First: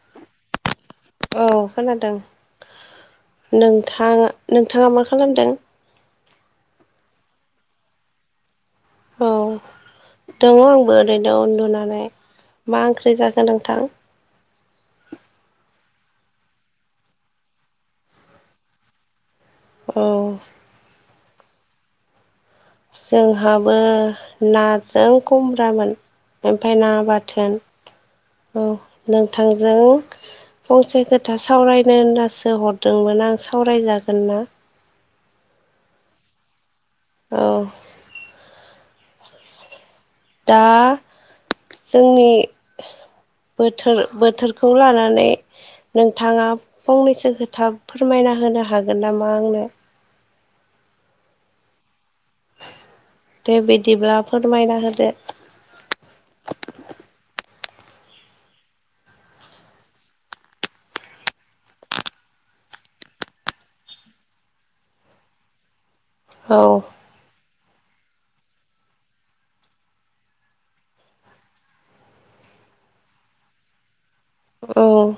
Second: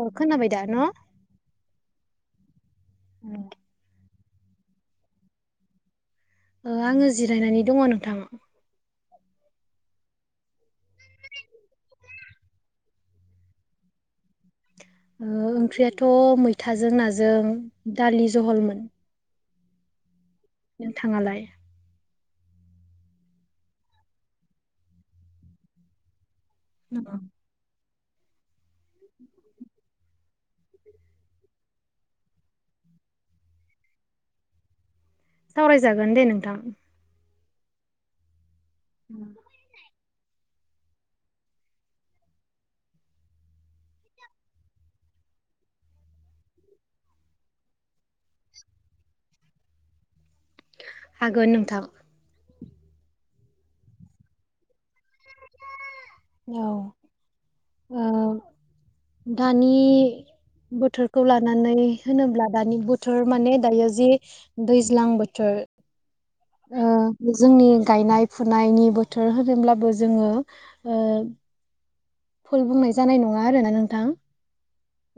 ओ खोनाबाय दा न' औ खोनादों नोंथाङा नोंथाङा मा खालामदों आङो जिरायनानै दङ नोंथां औ दङ आंबो ओरैनो उन्दुनानै मा ओंख्रि जाखो नोंथां ओंख्रियाथ' मैथाजों नाजों दालि जहलमोन औ नोंथाङालाय जोंहाबो नाजों खुमब्रामोन ओमफ्राय ना बाथोन औ नोंथांजों फंसे खोथा सावरायनो होननाासो हरदोंमोन आं सावरायजागोन ना? सावरायजागोन दे नोंथां । औ औ दा जोंनि बोथोर बोथोरखौ लानानै नोंथाङा फंनैसो खोथा फोरमायना होनो हागोन नामा आंनो हागोन नोंथां । दे बिदिब्ला फोरमायना होदो औ दानि बोथोरखौ लानानै होनोब्ला दानि बोथोर माने दायो जे दैज्लां बोथोर होदो ओ जोंनि गायनाय फुनायनि बोथोर होनोब्लाबो जोङो ओ फुल बुंनाय जानाय नङा आरोना नोंथां औ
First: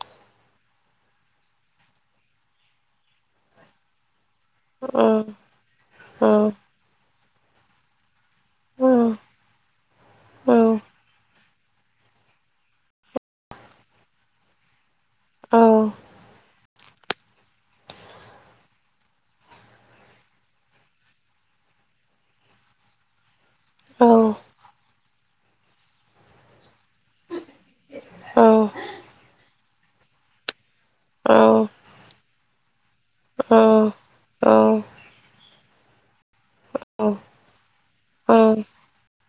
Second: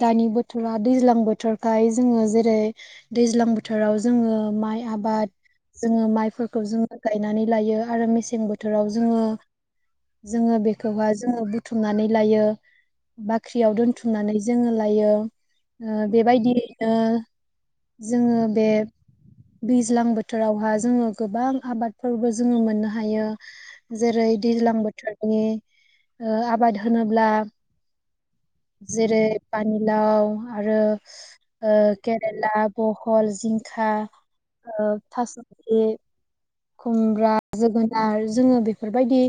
दानि बोथोरा दैज्लां बोथोरखाय जोङो जेरै दैज्लां बोथोराव जोङो माइ औ आबाद औ जोङो औ माइफोरखौ जोङो गायनानै लायो आरो मेसें बोथोराव औ जोङो जोङो औ जोङो बे खौहाय जोङो बुथुमनानै लायो बाख्रियाव दोनथुमनानै जोङो लायो। ओ औ बेबायदि ओ जोङो बे दैज्लां बोथोरावहाय जोङो गोबां आबादफोरबो जोङो मोननो हायो औ जेरै दैज्लां बोथोरनि ओ आबाद होनोब्ला औ जेरै पानिलाव आरो केरेला, बहल, जिंखा औ। थास' आथिं खुमब्रा, जोगो नार जोङो बेफोर बायदि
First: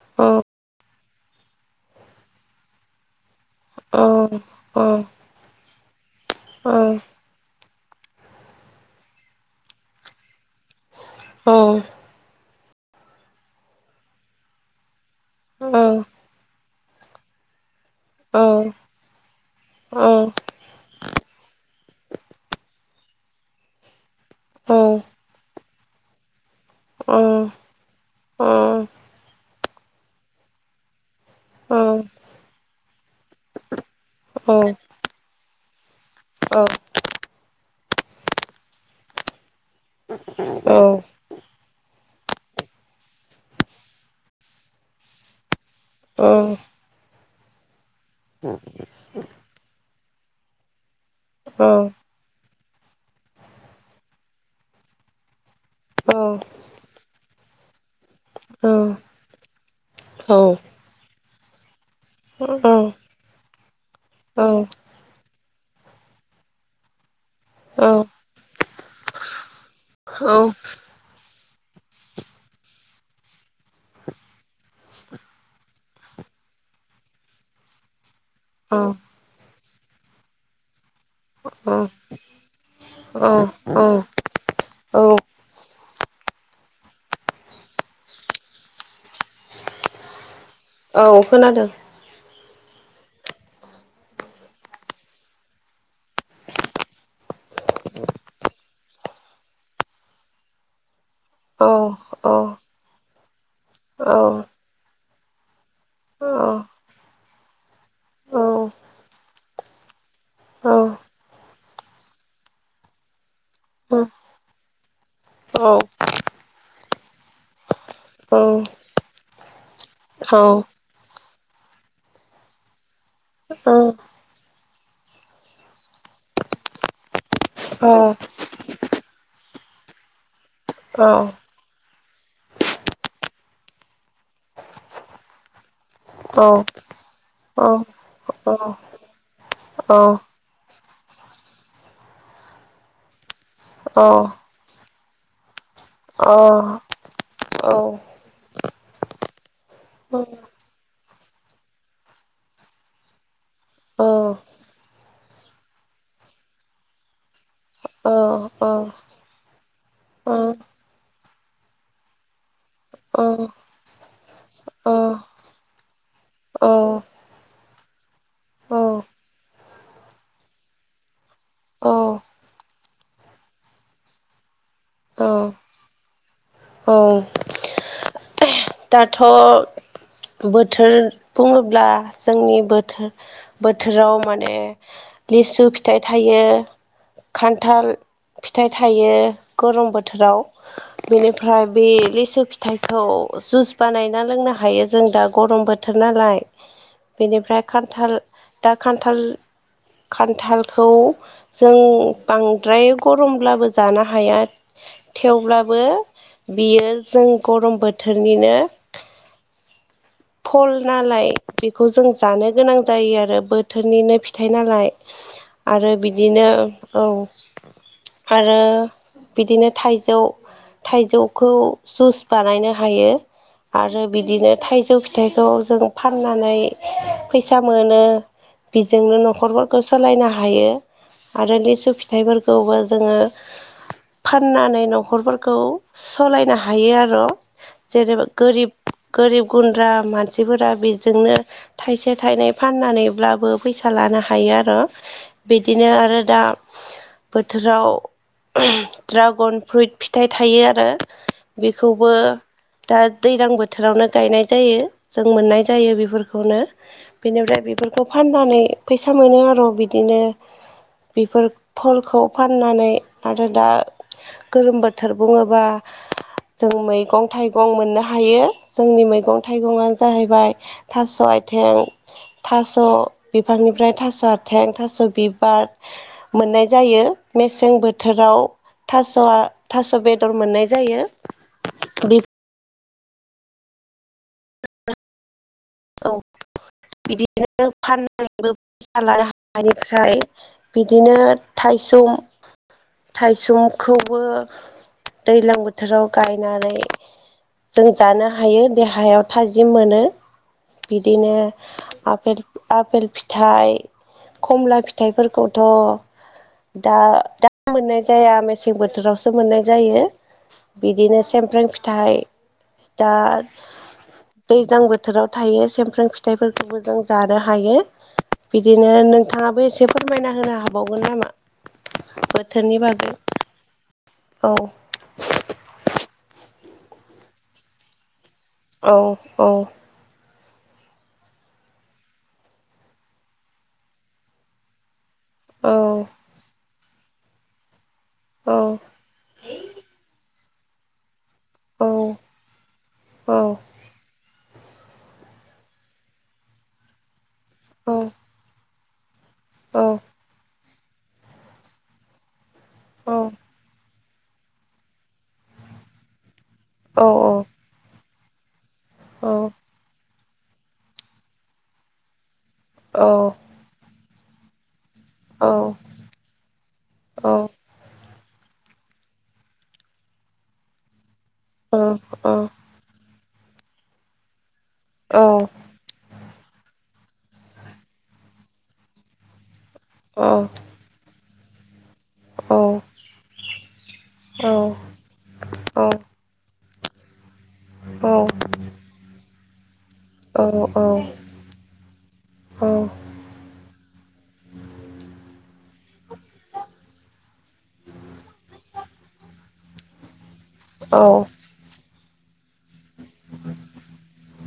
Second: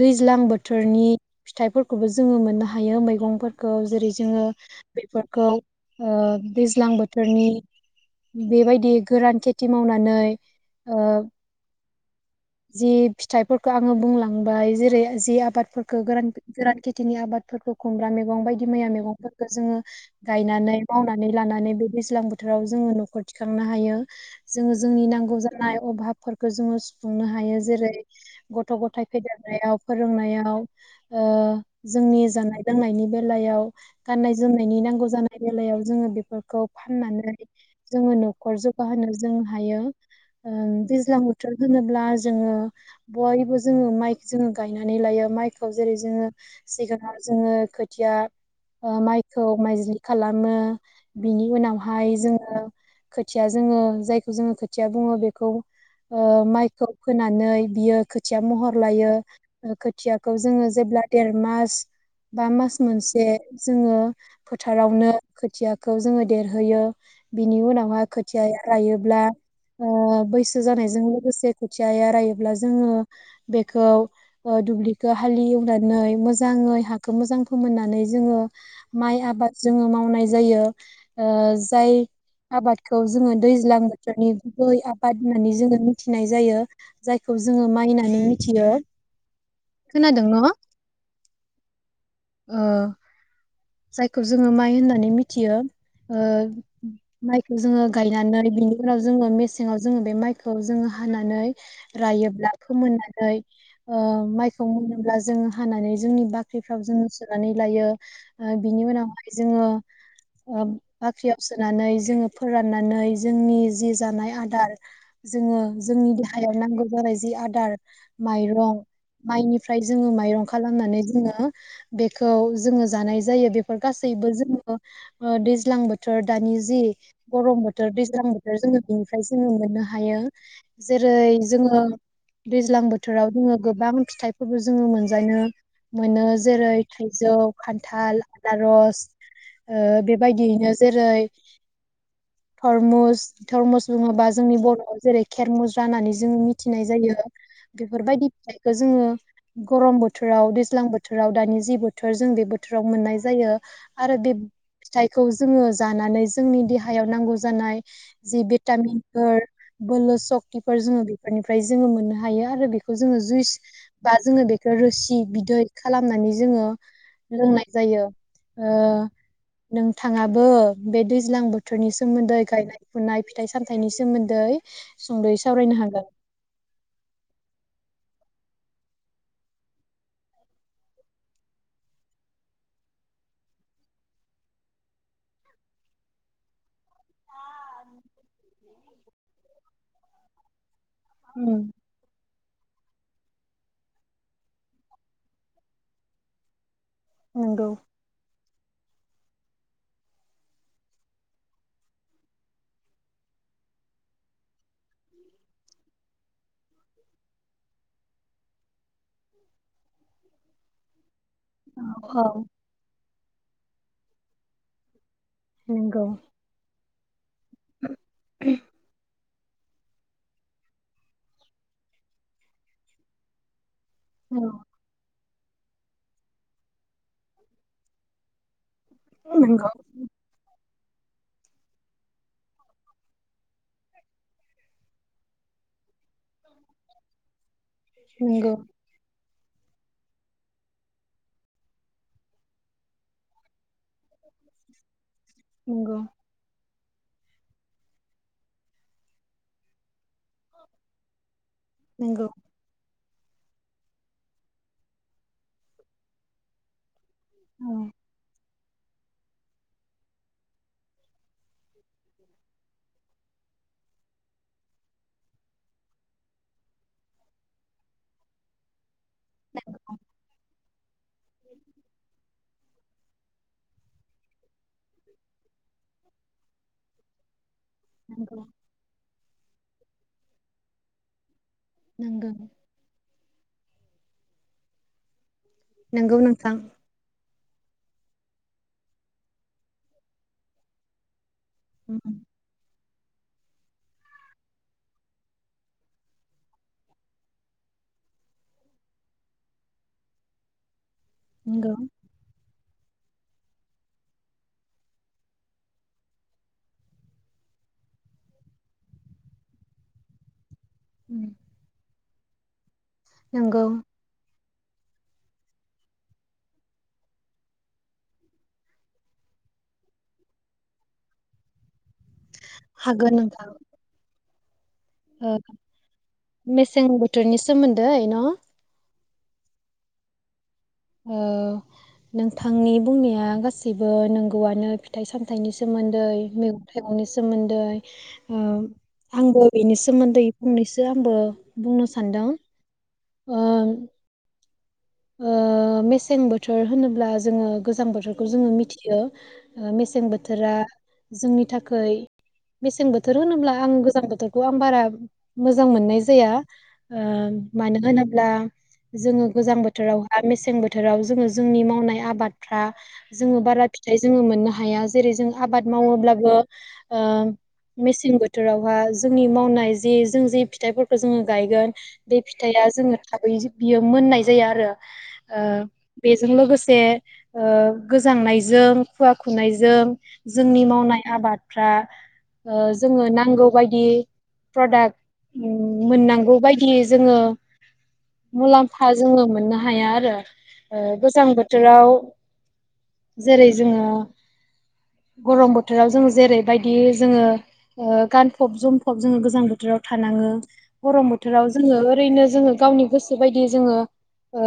दैज्लां बोथोरनि फिथाइफोरखौबो जोङो मोननो हायो मैगंफोर खौ जेरै जोङो बेफोरखौ ओ दैज्लां बोथोरनि बेबायदि गोरान खेथि मावनानै ओ जि फिथाइफोरखौ आङो बुंलांबाय जेरै जि आबादफोरखौ गोरान गोरान खेथिनि आबादफोरखौ खुमब्रा मैगं बायदि मैया मैगंफोरखौ जोङो गायनानै मावनानै लानानै बे दैज्लां बोथोराव जोङो न'खर थिखांनो हायो जोङो जोंनि नांगौ जानाय अभाब फोरफोरखौ जोङो सुफुंनो हायो जेरै गथ' गथाय फेदेरनायाव फोरोंनायाव जोंनि जानाय लोंनायनि बेलायाव गाननाय जोमनायनि नांगौ जानाय बेलायाव जोङो बेफोरखौ फाननानै जोङो न'खर जौगाहोनो जों हायो दैजां बोथोर होनोब्ला जोङो बयबो जोङो माइ जोङो गायनानै लायो माइखौ जेरै जोङो सिगाङाव जोङो खोथिया माइखौ माइज्लि खालामो बिनि उनावहाय जोङो खोथिया जोङो जायखौ जोङो खोथिया बुङो बेखौ ओ माइखौ फोनानै बियो खोथिया महर लायो खोथियाखौ जोङो जेब्ला देर मास बा मास मोनसे जोङो फोथारावनो खोथियाखौ जोङो देरहोयो बिनि उनावहाय खोथिया लायोब्ला बैसो जानाय जों लोगोसे खोथिया रायोब्ला जों बेखौ दुब्लिखौ हाल एवनानै मोजांयै हाखौ मोजां फोमोननानै जोङो माइ आबाद जों मावनाय जायो जाय आबादखौ जोङो दैज्लां औ बोथोरनि गुबै औ आबाद होननानै जों मिथिनाय जायो जायखौ जोङो माइ होनानै मिथियो खोनादों न' औ खोनादो ओ जायखौ जोङो माइ होननानै मिथियो माइखौ जोङो गायनानै बिनि उनाव जोङो मेसेंआव जोङो बे माइखौ जोङो हानानै औ औ रायोब्ला फोमोननानै औ औ माइखौ मोनोब्ला जोङो हानानै औ जोंनि बाख्रिफ्राव जोङो सोनानै लायो बिनि उनावहाय जोङो बाख्रियाव सोनानै जोङो फोराननानै जोंनि जि जानाय आदार जोङो जोंनि देहायाव नांगौ जानाय जि आदार माइरं माइनि ओमफ्राय जोङो माइरं खालामनानै जोङो बेखौ जोङो जानाय जायो बेफोर गासैबो जोङो ओ दैज्लां बोथोर दानि जि गरम बोथोर दैज्लां बोथोर जोङो बेनिफ्राय जोङो मोननो हायो जेरै जोङो दैज्लां बोथोराव जोङो गोबां फिथाइफोरबो जोङो मोनजायनो मोनो जेरै थाइजौ [unintelligible] थाल आनारस ओ बेबायदियैनो जेरै थरमुस थरमुस बुङोबा जोंनि बरआव जेरै खेरमुज्रा होननानै जों औ मिथिनाय जायो औ बेफोरबायदि फिथाइखौ जोङो गरम बोथोराव दैज्लां बोथोराव दानि जि बोथोर जों बे बोथोर बोथोराव मोननाय जायो आरो बे फिथाइखौ जोङो जानानै जोंनि देहायाव नांगौ जानाय जि भिटामिनफोर बोलो सक्तिफोर जोङो बेफोरनिफ्राय जोङो मोननो हायो आरो बेखौ जोङो जुइस बा जोङो बेखौ रोसि बिदै खालामनानै जोङो लोंनाय जायो ओ नोंथाङाबो बे दैज्लां बोथोरनि सोमोन्दै गायनाय फुनाय फिथाइ सामथायाइनि सोमोन्दै सुंदयै सावरायनो हागोन दाथ बोथोर बुङोब्ला जोंनि बोथोर बोथोराव माने लिसु फिथाइ थायो खान्थाल फिथाइ थायो गरम बोथोराव बेनिफ्राय बे लेसु फि फिथाइखौ जुइस बानायना लोंनो हायो जों दा गरम बोथोर नालाय बेनिफ्राय औ खान्थाल दा खान्थाल खान्थालखौ जों बांद्राय गरमब्लाबो जानो हाया थेवब्लाबो बियो जों गरम बोथो निनो फल नालाय बेखौ जों औ जानो गोनां जायो आरो बोथोरनिनो फिथाइ नालाय आरो नंगौ बिदिनो औ आरो बिदिनो थाइजौ थाइजौखौ जुस बानायनो हायो आरो औ बिदिनो थाइजौ फिथाइखौ जों फाननानै फैसा मोनो बेजोंनो नंगौ नखरफोरखौ सोलायनो हायो आरो लिसु फिथाइफोरखौबो जोङो फाननानै नखरफोरखौ सालायनो हायो आरो जेने नंगौ गोरिब गोरिब गुन्द्रा मानसिफोरा बेजोंनो थाइसे थाइनै फाननानैब्लाबो फैसा लानो हायो आरो बिदिनो नंगौ आरो दा बोथोराव ड्रागन फ्रुइट फिथाइ थायो आरो बेखौबो नंगौ दा दैज्लां बोथोरावनो गायनाय जायो जों मोननाय जायो बेफोरखौनो बेनिफ्राय औ बेफोरखौ फाननानै फैसा मोनो आरो बिदिनो बेफोर फलखौ फाननानै आरो दा गोलोम बोथोर बुङोबा जों मैगं थाइगं मोननो हायो जोंनि मैगं मैगं थाइगंआ जाहैबाय थास' आथिं। थास' बिफांनिफ्राय थास' आथिं, थास' बिबार मोननाय जायो मेस । मेसें बोथोराव नंगौ थास' थास'आ थास' बेदर मोननाय जायो। बे नंगौ। औ नंगौ नोंथां। बिदिनो फाननानैबो फैसाला हानिफ्राय बिदिनो। थाइसुम। उम थाइसुमखौबो दैज्लां बोथोराव गायनानै जों जानो हायो बे हायाव थाजिम मोनो। बिदिनो नंगौ आफेल। आफेल फिथाइ, खमला फिथाइफोरखौथ' दा दा मोननाय जाया मेसें बोथोरावसो मोननाय जायो। बिदिनो उम सेमफ्रें फिथाइ। दा। नंगौ दैज्लां बोथोराव थायो समफ्राम फिथाइफोरखौबो जों जानो हायो बिदिनो नोंथाङाबो एसे फोरमायना होनो हाबावगोन नामा? बोथोरनि बागै। हागोन नोंथां औ। ओ मेसें बोथोरनि सोमोन्दै न'? औ औ। ओ नोंथांनि बुंनाया गासैबो नंगौआनो। फिथाइ सामथाइनि औ सोमोन्दै मैगं थाइगंनि सोमोन्दै। ओ औ आंबो बेनि सोमोन्दै फंनैसो आंबो औ बुंनो सानदों। ओ औ। ओ मेसें बोथोर होनोब्ला। जोङो गोजां बोथोर जों मिथियो। थियो ओ औ मेसें बोथोरा। जोंनि थाखै मसें बोथोर होनोब्ला आं गोजां बोथ बोथोरखौ आं बारा मोजां मोननाय जाया। ओ मानो होन ला जोङो औ गोजां बोथोर बहा मेसें बोथोराव जोङो जोंनि मावनाय आबाद जों बारा फिथाइ जोङो मोननो हाया जेरै जों आबाद मावोब्लाबो औ मेसें बोथोर बोरावहा जोंनि मावनाय जि जों जि फिथाइफोरखौ जोङो गायगोन दै औ औ फिथाइया जोङो थाबै बियो मोननाय जायो आरो ओ बे जों लोगोसे गोजांनायजों खुवा खुनायजों जों जोंनि मावनाय आबाद फ्रा जोङो नांगौ बायदि प्रदाक मोननांगौ बायदि जोङो मुलाम्फा जोङो मोननो हाया आरो आरो गोजां बोथोराव जेरै जोङो गरम बोथोराव जों जेरैबायदि जोङो गानफब जोमफब जोङो गोजां बोथोराव थानाङो गरम बोथोराव जोङो ओरैनो जोङो गावनि गोसो बायदि जोङो ओ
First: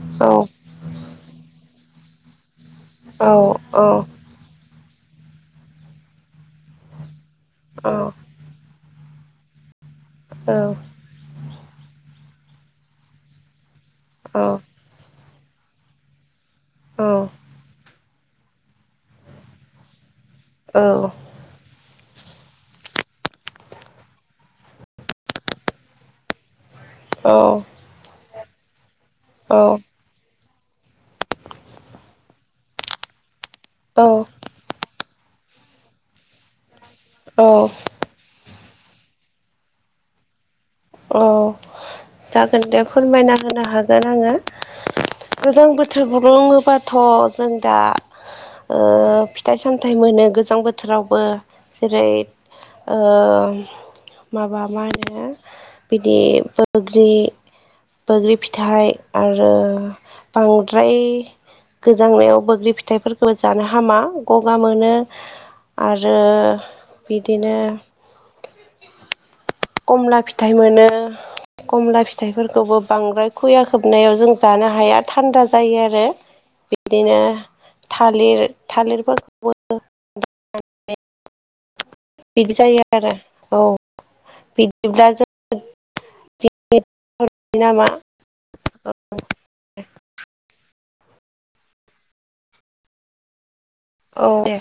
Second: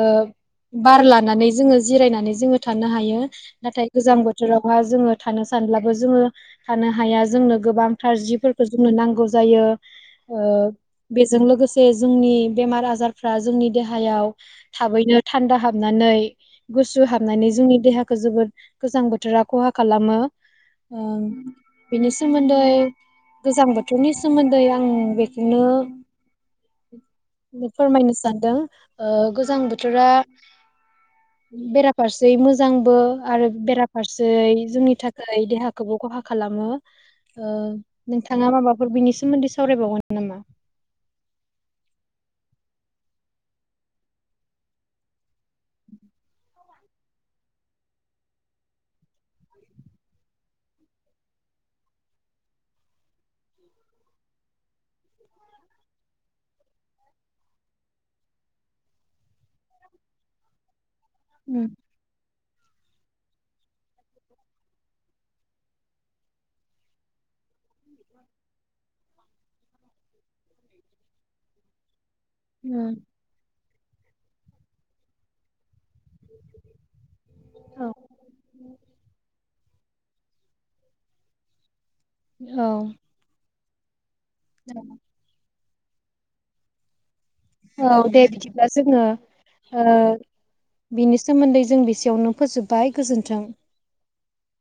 बार लाख नानै जोङो जिरायनानै जोङो थानो हायो नाथाय गोजां बोथोराव जोङो थानो सानब्लाबो जोङो थानो हाया जोंनो गोबां थारजिफोरखौ जोंनो नांगौ जायो बेजों लोगोसे जोंनि बेमार आजारफ्रा जोंनि देहायाव थाबैनो थान्दा हाबनानै गुसु हाबनानै जोंनि देहाखौ जोबोद गोजां बोथोरा खहा खालामो ओ बेनि सोमोन्दै गोजां बोथोरनि सोमोन्दै आं बेखौनो फोरमायनो सानदों ओ गोजां बोथोरा बेराफारसे मोजांबो आरो बेराफारसे जोंनि थाखाय देहाखौबो खहा खालामो नोंथाङा माबाफोर बिनि सोमोन्दै सावरायबावगोन नामा औ जागोन दे फोरमायना होनो हागोन आङो गोजां बोथोर गलङोबाथ' जों दा ओ फिथाइ सामथाइ मोनो गोजां बोथोरावबो जेरै माबा मा होनो बिदि बैग्रि बोग्रि फिथाइ आरो बांद्राय फ्राय उम गोजांनायाव बोग्रि बेफोरखौबो जानो हामा गगा मोनो आरो बि बिदिनो कमला फिथाइ मोनो कमला फि थाइफोरखौबो उम बांद्राय खुया खोबनायाव जों जानो हाया थान्दा जायो आरो बिदिनो औ थालिर थालिरफोरखौबो [unintelligible] बिदि जायो औ आरो औ। बि दा जों नामा औ दे बिदिब्ला जोङो ओ बिनि सोमोन्दै जों बेसेयावनो फोजोबबाय गोजोन्थों। औ दे।